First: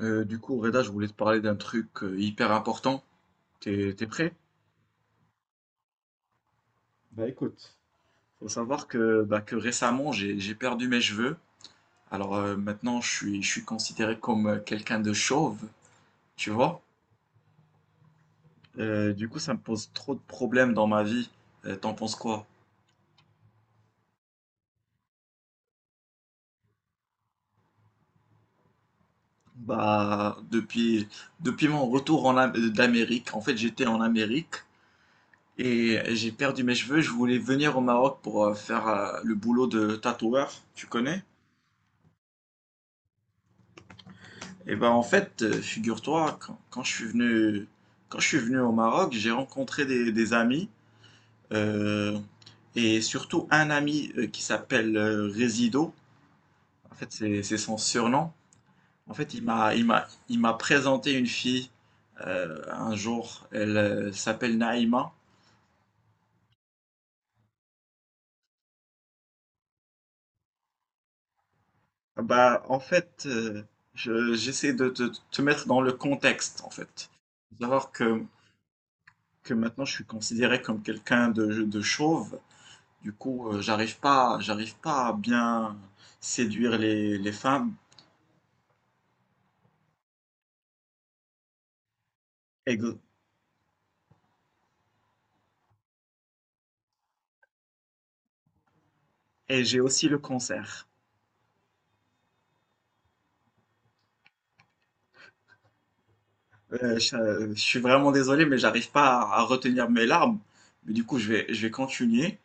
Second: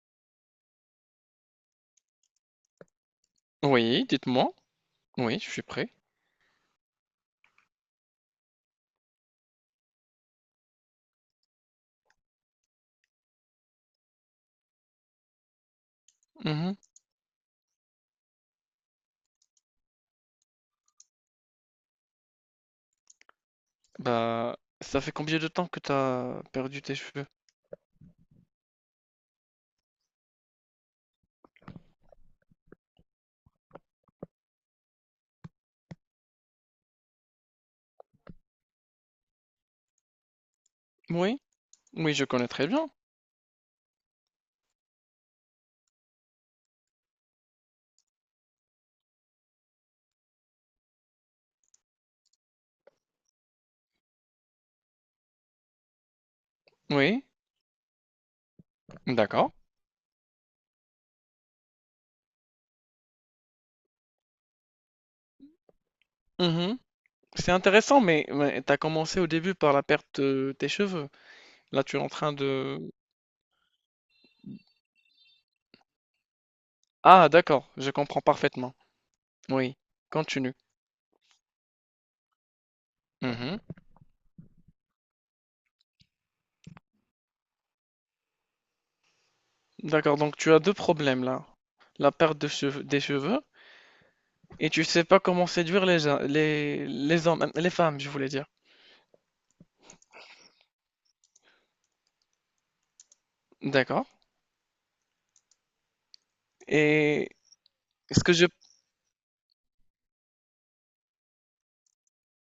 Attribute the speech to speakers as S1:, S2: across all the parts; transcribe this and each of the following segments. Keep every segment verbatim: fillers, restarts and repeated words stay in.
S1: Euh, du coup, Reda, je voulais te parler d'un truc euh, hyper important. T'es,
S2: Oui,
S1: t'es prêt?
S2: dites-moi. Oui, je suis prêt.
S1: Faut savoir que, bah, que récemment, j'ai, j'ai perdu mes cheveux. Alors euh, maintenant, je suis, je suis considéré comme euh, quelqu'un de chauve, tu
S2: Mmh.
S1: vois? Euh, du coup, ça me pose trop de problèmes dans ma vie. Euh, t'en penses quoi?
S2: Bah, ça fait combien de temps que t'as perdu tes cheveux?
S1: Bah, depuis, depuis mon retour en Am- euh, d'Amérique, en fait, j'étais en Amérique et j'ai perdu mes cheveux. Je voulais venir au Maroc pour euh, faire euh, le boulot de tatoueur, tu connais?
S2: Oui, oui, je connais très bien.
S1: Eh ben en fait, euh, figure-toi, quand, quand je suis venu, quand je suis venu au Maroc, j'ai rencontré des, des amis, euh, et surtout un ami euh, qui s'appelle euh, Résido. En fait,
S2: Oui,
S1: c'est c'est son surnom. En fait, il
S2: d'accord.
S1: m'a, il m'a, il m'a présenté une fille euh, un jour. Elle, euh, s'appelle Naïma.
S2: Mmh. C'est intéressant, mais mais tu commencé au début par la perte de tes cheveux. Là, tu es en
S1: Ah
S2: train
S1: bah, en
S2: de
S1: fait, euh, je- j'essaie de te, te mettre dans le contexte, en fait.
S2: ah
S1: Faut
S2: d'accord, je
S1: savoir
S2: comprends
S1: que,
S2: parfaitement.
S1: que
S2: Oui,
S1: maintenant, je suis
S2: continue.
S1: considéré comme quelqu'un de, de chauve. Du coup,
S2: Mmh.
S1: euh, j'arrive pas, j'arrive pas à bien séduire les, les femmes
S2: D'accord, donc tu as deux problèmes là. La perte de
S1: et,
S2: cheveux des cheveux et tu sais pas comment séduire les gens les les hommes, les femmes, je voulais dire.
S1: et j'ai aussi le cancer.
S2: D'accord,
S1: Euh, je,
S2: et
S1: euh, je suis vraiment
S2: est-ce que
S1: désolé,
S2: je
S1: mais j'arrive pas à, à retenir mes larmes. Mais du coup, je vais, je vais continuer.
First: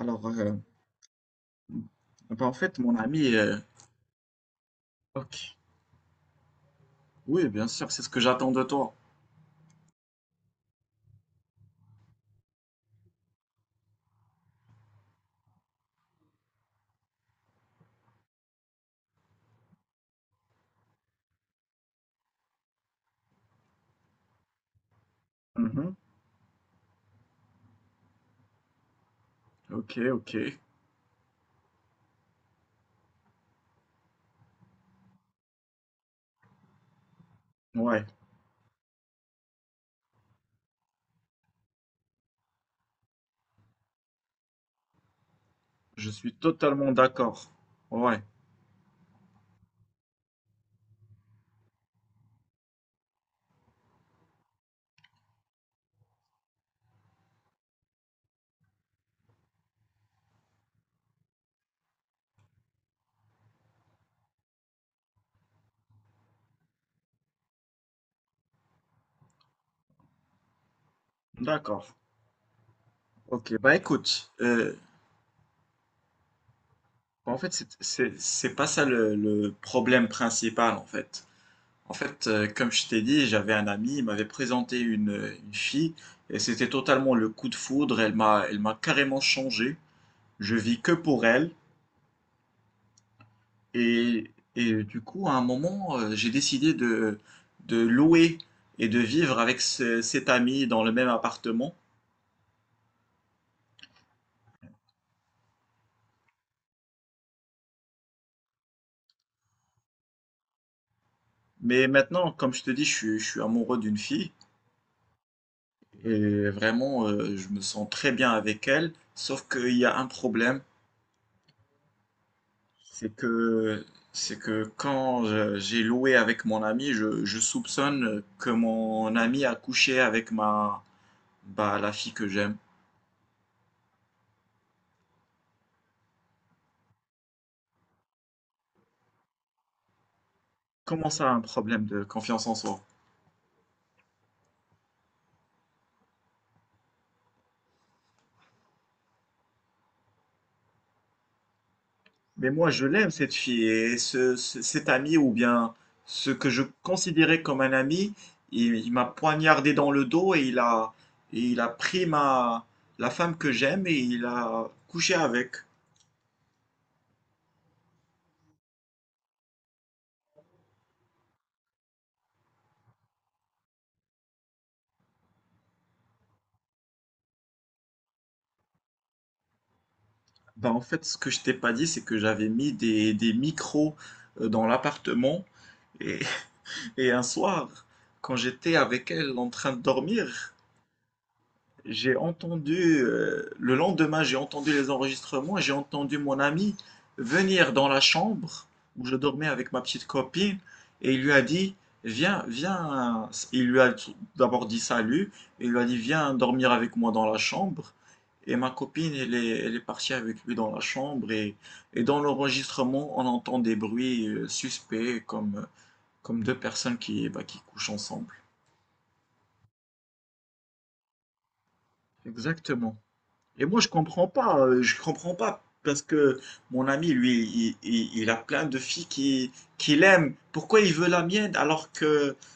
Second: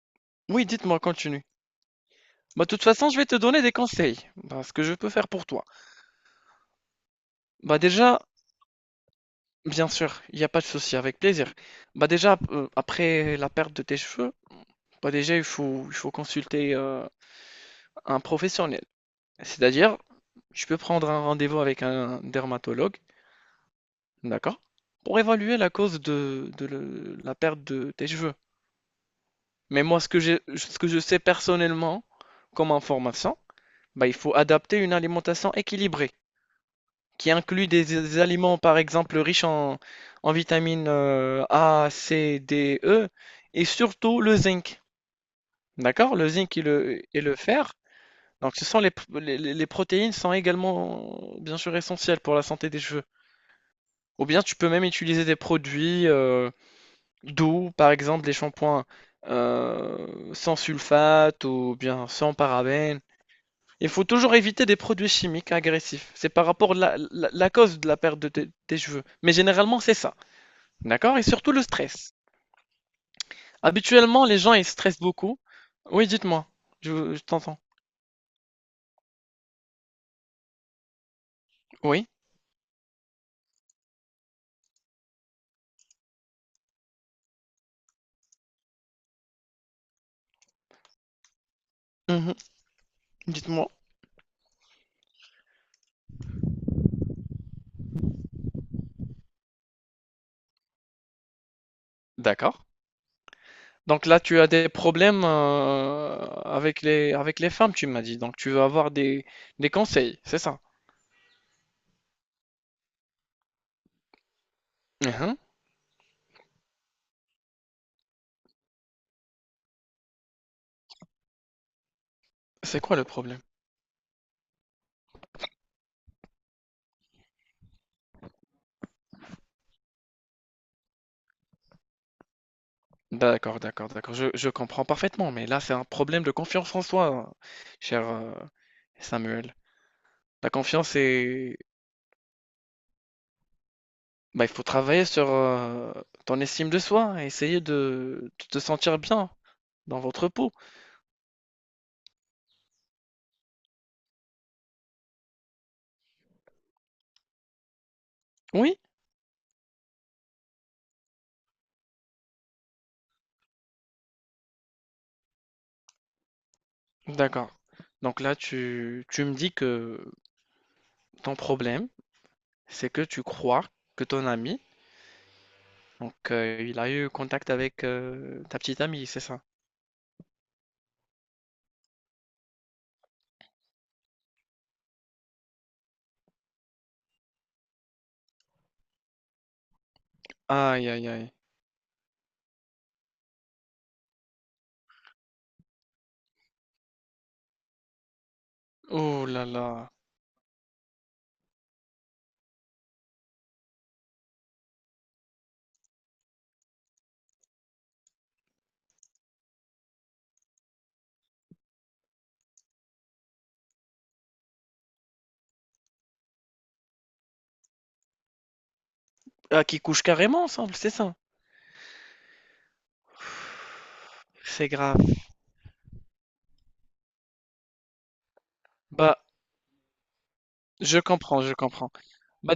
S1: Alors, euh,
S2: oui, dites-moi, continue.
S1: bah, en
S2: Bah, de
S1: fait,
S2: toute
S1: mon
S2: façon, je vais
S1: ami,
S2: te
S1: euh,
S2: donner des conseils, bah, ce que je peux faire
S1: ok,
S2: pour toi.
S1: oui, bien
S2: Bah,
S1: sûr, c'est ce
S2: déjà,
S1: que j'attends de toi.
S2: bien sûr, il n'y a pas de souci, avec plaisir. Bah, déjà, euh, après la perte de tes cheveux, bah, déjà, il faut, il faut consulter euh, un professionnel. C'est-à-dire, tu peux prendre un rendez-vous avec un dermatologue, d'accord, pour évaluer la
S1: Mhm.
S2: cause de, de le- la perte de tes cheveux. Mais
S1: Ok,
S2: moi, ce que
S1: ok.
S2: j'ai, ce que je sais personnellement comme information, bah, il faut adapter une alimentation équilibrée, qui inclut des,
S1: Ouais,
S2: des aliments, par exemple, riches en, en vitamines euh, A, C, D, E, et surtout le zinc.
S1: je
S2: D'accord? Le
S1: suis
S2: zinc et
S1: totalement
S2: le, et le
S1: d'accord.
S2: fer.
S1: Ouais,
S2: Donc, ce sont les, les, les- protéines sont également, euh, bien sûr, essentielles pour la santé des cheveux. Ou bien, tu peux même utiliser des produits euh, doux, par exemple, des shampoings euh, sans sulfate ou bien sans parabènes. Il faut toujours éviter des produits chimiques agressifs. C'est par rapport à la, la- la cause de la perte de tes tes cheveux. Mais généralement, c'est ça. D'accord? Et surtout le
S1: d'accord.
S2: stress.
S1: Ok, bah
S2: Habituellement,
S1: écoute,
S2: les gens, ils
S1: euh,
S2: stressent beaucoup. Oui, dites-moi. Je, je
S1: en fait,
S2: t'entends.
S1: c'est c'est- c'est pas ça le, le problème principal, en fait. En
S2: Oui.
S1: fait, euh, comme je t'ai dit, j'avais un ami, il m'avait présenté une, une fille, et c'était totalement le coup de foudre, elle m'a, elle m'a carrément changé. Je vis que pour elle,
S2: Mhm. Dites-moi.
S1: et, et du coup, à un moment, euh, j'ai décidé de, de louer et de vivre avec ce- cet ami dans le même appartement.
S2: D'accord. Donc là, tu as des problèmes euh, avec les, avec les femmes, tu m'as dit. Donc tu veux avoir des, des conseils, c'est ça?
S1: Mais maintenant, comme je te dis, je suis, je suis amoureux d'une fille,
S2: Mhm.
S1: et vraiment, euh, je me sens très bien avec elle, sauf qu'il y a un problème.
S2: C'est quoi le
S1: C'est
S2: problème?
S1: que c'est que quand je- j'ai loué avec mon ami, je, je soupçonne que mon ami a couché avec ma bah, la fille que j'aime.
S2: D'accord, d'accord, d'accord. Je, je comprends parfaitement. Mais là, c'est un problème de confiance en soi, cher euh, Samuel. La confiance
S1: Comment ça, un
S2: est,
S1: problème de confiance en soi?
S2: bah, il faut travailler sur euh, ton estime de soi, et essayer de, de te sentir bien dans votre peau.
S1: Mais moi, je l'aime cette fille et ce, ce- cet ami ou bien ce que je considérais comme un ami, il,
S2: Oui?
S1: il m'a poignardé dans le dos et il a et il a pris ma la femme que j'aime et il a couché avec.
S2: D'accord. Donc là, tu, tu me dis que ton problème, c'est que tu crois que ton ami, donc euh, il a eu contact avec euh, ta petite amie, c'est ça?
S1: Bah, en fait, ce que je t'ai pas dit, c'est que j'avais mis des, des micros euh, dans l'appartement. Et, et un soir, quand j'étais avec elle en train de dormir,
S2: Aïe, aïe, aïe.
S1: j'ai entendu, euh, le lendemain, j'ai entendu les enregistrements et j'ai entendu mon ami venir dans la chambre où je
S2: Oh
S1: dormais
S2: là
S1: avec ma
S2: là.
S1: petite copine et il lui a dit, viens, viens, il lui a d'abord dit salut et il lui a dit, viens dormir avec moi dans la chambre. Et ma copine, elle est, elle est partie avec lui dans la chambre et, et dans l'enregistrement, on entend des bruits euh, suspects comme, comme deux personnes qui, bah, qui couchent ensemble.
S2: Ah, qui couche carrément ensemble, c'est ça?
S1: Exactement. Et moi, je comprends pas,
S2: C'est
S1: euh,
S2: grave.
S1: je comprends pas, parce que mon ami, lui, il, il- il a plein de filles
S2: Bah,
S1: qui, qu'il aime. Pourquoi il
S2: je
S1: veut la
S2: comprends, je
S1: mienne
S2: comprends.
S1: alors que...
S2: Bah,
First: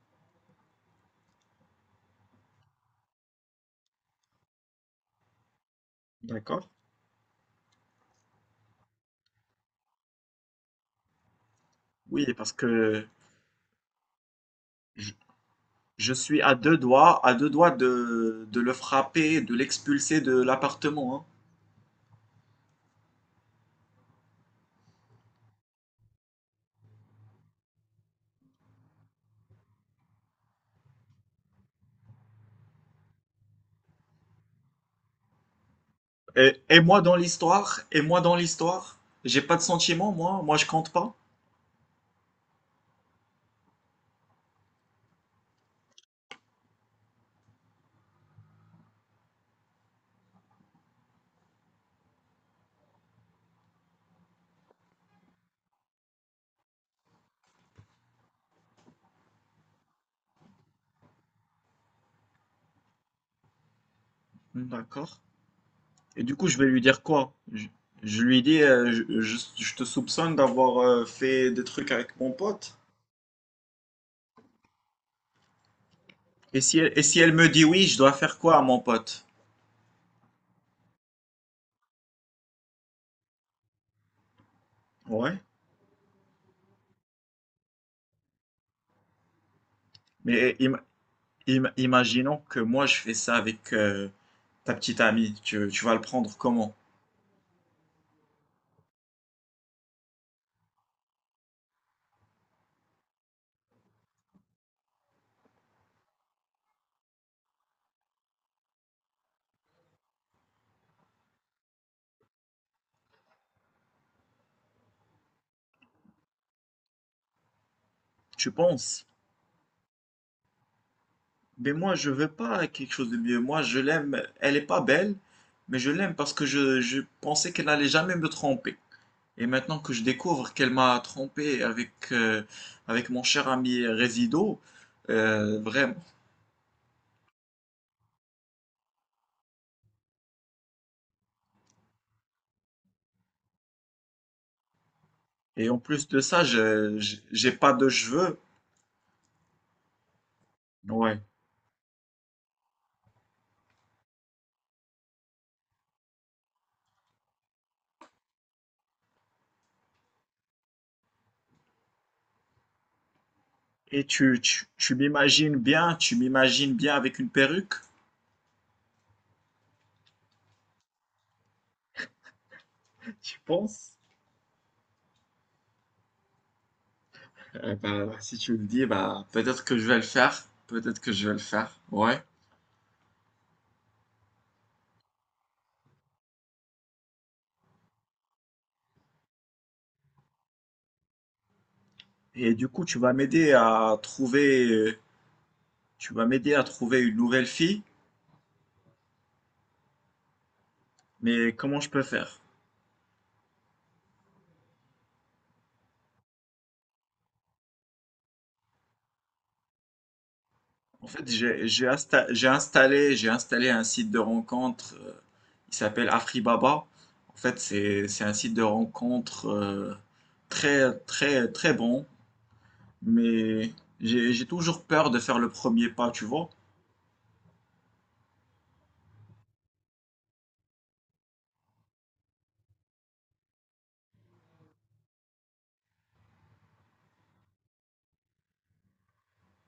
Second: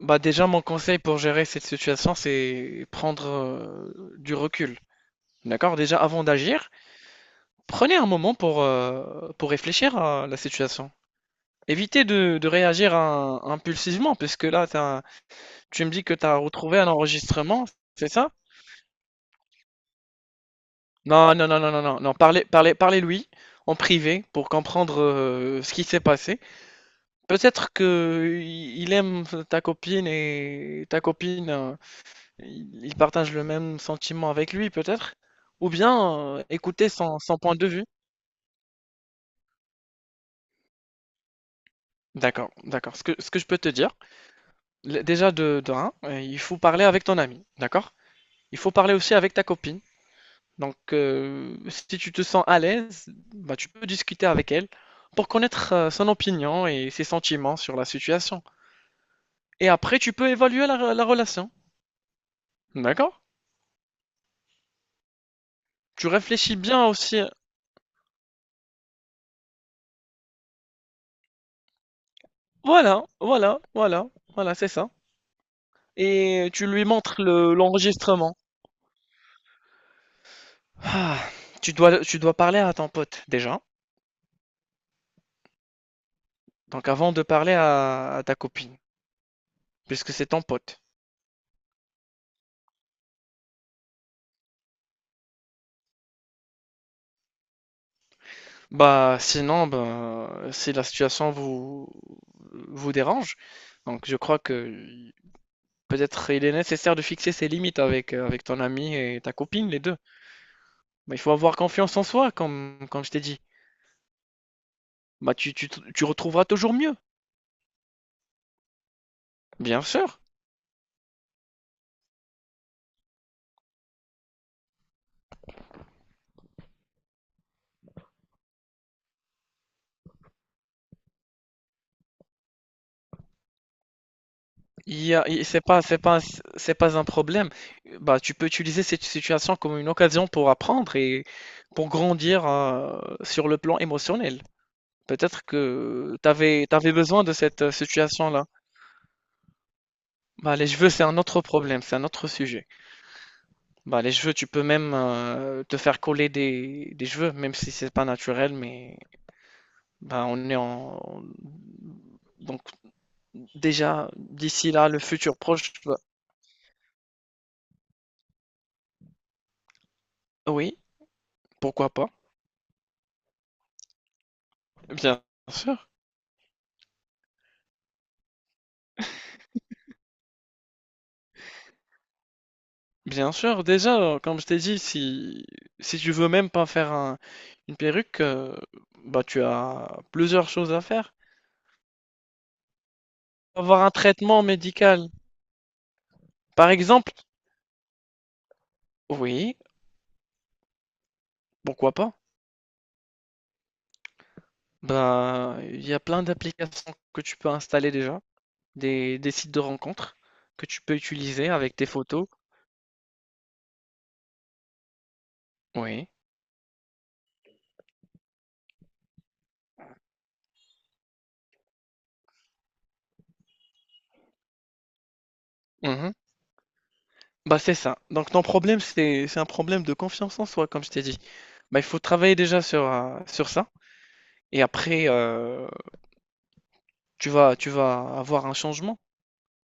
S2: bah déjà, mon conseil pour gérer cette situation, c'est prendre euh, du recul. D'accord? Déjà, avant
S1: D'accord.
S2: d'agir, prenez un moment pour, euh, pour réfléchir à la situation. Évitez
S1: Oui,
S2: de, de
S1: parce
S2: réagir
S1: que
S2: à- impulsivement, puisque là, t'as- tu me dis
S1: je
S2: que tu as
S1: suis à deux
S2: retrouvé un
S1: doigts, à deux
S2: enregistrement,
S1: doigts
S2: c'est ça?
S1: de, de le frapper, de l'expulser de l'appartement, hein.
S2: Non, non, non, non, non, non, non. Parlez, parlez, parlez-lui en privé pour comprendre euh, ce qui s'est passé. Peut-être que il il aime ta copine et ta copine. euh, Ils ils partagent le même sentiment avec lui peut-être? Ou bien, heu,
S1: Et, et
S2: écouter
S1: moi dans
S2: son son point de
S1: l'histoire,
S2: vue?
S1: et moi dans l'histoire, j'ai pas de sentiment, moi, moi je compte pas.
S2: D'accord, d'accord. Ce que ce que je peux te dire, l déjà de de un, heu, il faut parler avec ton ami, d'accord? Il faut parler aussi avec ta copine. Donc, heu, si tu te sens à l'aise, bah, tu peux discuter avec elle pour connaître, heu, son opinion et ses sentiments sur la situation. Et après tu peux évaluer la re la relation, d'accord?
S1: D'accord.
S2: Tu
S1: Et du coup,
S2: réfléchis
S1: je vais lui
S2: bien
S1: dire
S2: aussi
S1: quoi? Je, je lui dis, euh, je, je- je te soupçonne d'avoir euh, fait des trucs avec mon pote.
S2: voilà, voilà, voilà, voilà, c'est ça. Et
S1: Et
S2: tu
S1: si
S2: lui
S1: elle, et si
S2: montres
S1: elle me
S2: le-
S1: dit oui, je dois
S2: l'enregistrement.
S1: faire quoi, mon pote?
S2: Ah, tu dois, tu dois parler à ton pote déjà.
S1: Ouais.
S2: Donc avant de parler à, à ta copine, puisque c'est ton
S1: Mais im-
S2: pote.
S1: im- imaginons que moi je fais ça avec euh, ta petite amie. Tu, tu vas le prendre comment?
S2: Bah sinon, bah, si la situation vous, vous dérange, donc je crois que peut-être il est nécessaire de fixer ses limites avec, euh, avec ton ami et ta copine, les deux. Mais il faut avoir confiance en soi, comme, comme je t'ai dit. Bah tu, tu, tu retrouveras toujours mieux,
S1: Tu penses?
S2: bien sûr.
S1: Mais moi je veux pas quelque chose de mieux. Moi je l'aime. Elle est pas belle, mais je l'aime parce que je, je pensais qu'elle allait jamais me tromper. Et maintenant que je découvre qu'elle m'a trompé avec euh, avec mon cher ami Résido,
S2: Il y a- il-
S1: euh,
S2: c'est pas,
S1: vraiment.
S2: c'est pas, c'est pas un problème. Bah, tu peux utiliser cette situation comme une occasion pour apprendre et pour grandir euh, sur le plan émotionnel. Peut-être
S1: Et en plus
S2: que
S1: de
S2: tu
S1: ça,
S2: avais
S1: je je-
S2: besoin de
S1: j'ai
S2: cette euh,
S1: pas de cheveux.
S2: situation-là. Bah, les cheveux, c'est un
S1: Ouais.
S2: autre problème, c'est un autre sujet. Bah, les cheveux, tu peux même euh, te faire coller des, des cheveux, même si c'est pas naturel, mais bah, on est en... Donc,
S1: Et
S2: déjà,
S1: tu, tu,
S2: d'ici là,
S1: tu
S2: le futur
S1: m'imagines
S2: proche,
S1: bien,
S2: bah,
S1: tu m'imagines bien avec une perruque,
S2: oui, pourquoi pas,
S1: tu penses?
S2: bien sûr.
S1: Eh ben, si tu me dis, bah, peut-être que je vais le faire. Peut-être que je vais le faire. Ouais.
S2: Bien sûr, déjà, euh, comme je t'ai dit, si, si tu veux même pas faire un- une perruque, euh, bah, tu as plusieurs choses à faire.
S1: Et du coup, tu vas m'aider
S2: Avoir un
S1: à
S2: traitement
S1: trouver, euh,
S2: médical,
S1: tu vas m'aider à
S2: par
S1: trouver
S2: exemple,
S1: une nouvelle fille.
S2: oui,
S1: Mais comment je
S2: pourquoi
S1: peux
S2: pas?
S1: faire?
S2: Ben il y a plein d'applications que tu peux installer déjà, des, des sites de rencontres que tu peux
S1: En fait,
S2: utiliser
S1: j'ai,
S2: avec tes
S1: j'ai insta-
S2: photos.
S1: j'ai installé, j'ai installé un site de rencontre. Euh, il s'appelle
S2: Oui.
S1: Afribaba. En fait, c'est, c'est un site de rencontre euh, très, très, très bon. Mais j'ai j'ai toujours peur de faire le premier pas,
S2: Mhm.
S1: tu vois.
S2: Bah, c'est ça. Donc, ton problème, c'est, c'est un problème de confiance en soi, comme je t'ai dit. Bah, il faut travailler déjà sur, euh, sur ça. Et après, euh, tu vas, tu vas avoir un changement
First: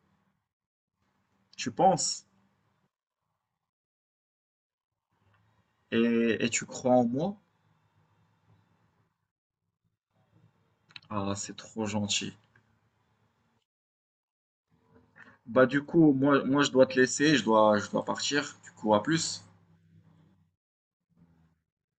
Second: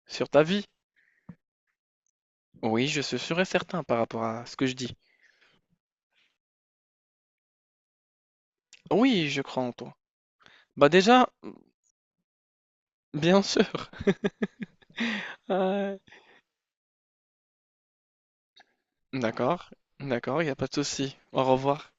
S2: sur ta vie.
S1: Tu penses,
S2: Oui, je suis sûr et certain par rapport à ce que je dis.
S1: et, et tu crois en moi.
S2: Oui, je crois en toi. Bah déjà,
S1: Ah, c'est trop gentil.
S2: bien sûr.
S1: Bah du
S2: Ouais.
S1: coup, moi, moi je dois te laisser, je dois, je dois partir. Du coup, à plus.
S2: D'accord, d'accord, il n'y a pas de souci. Au revoir.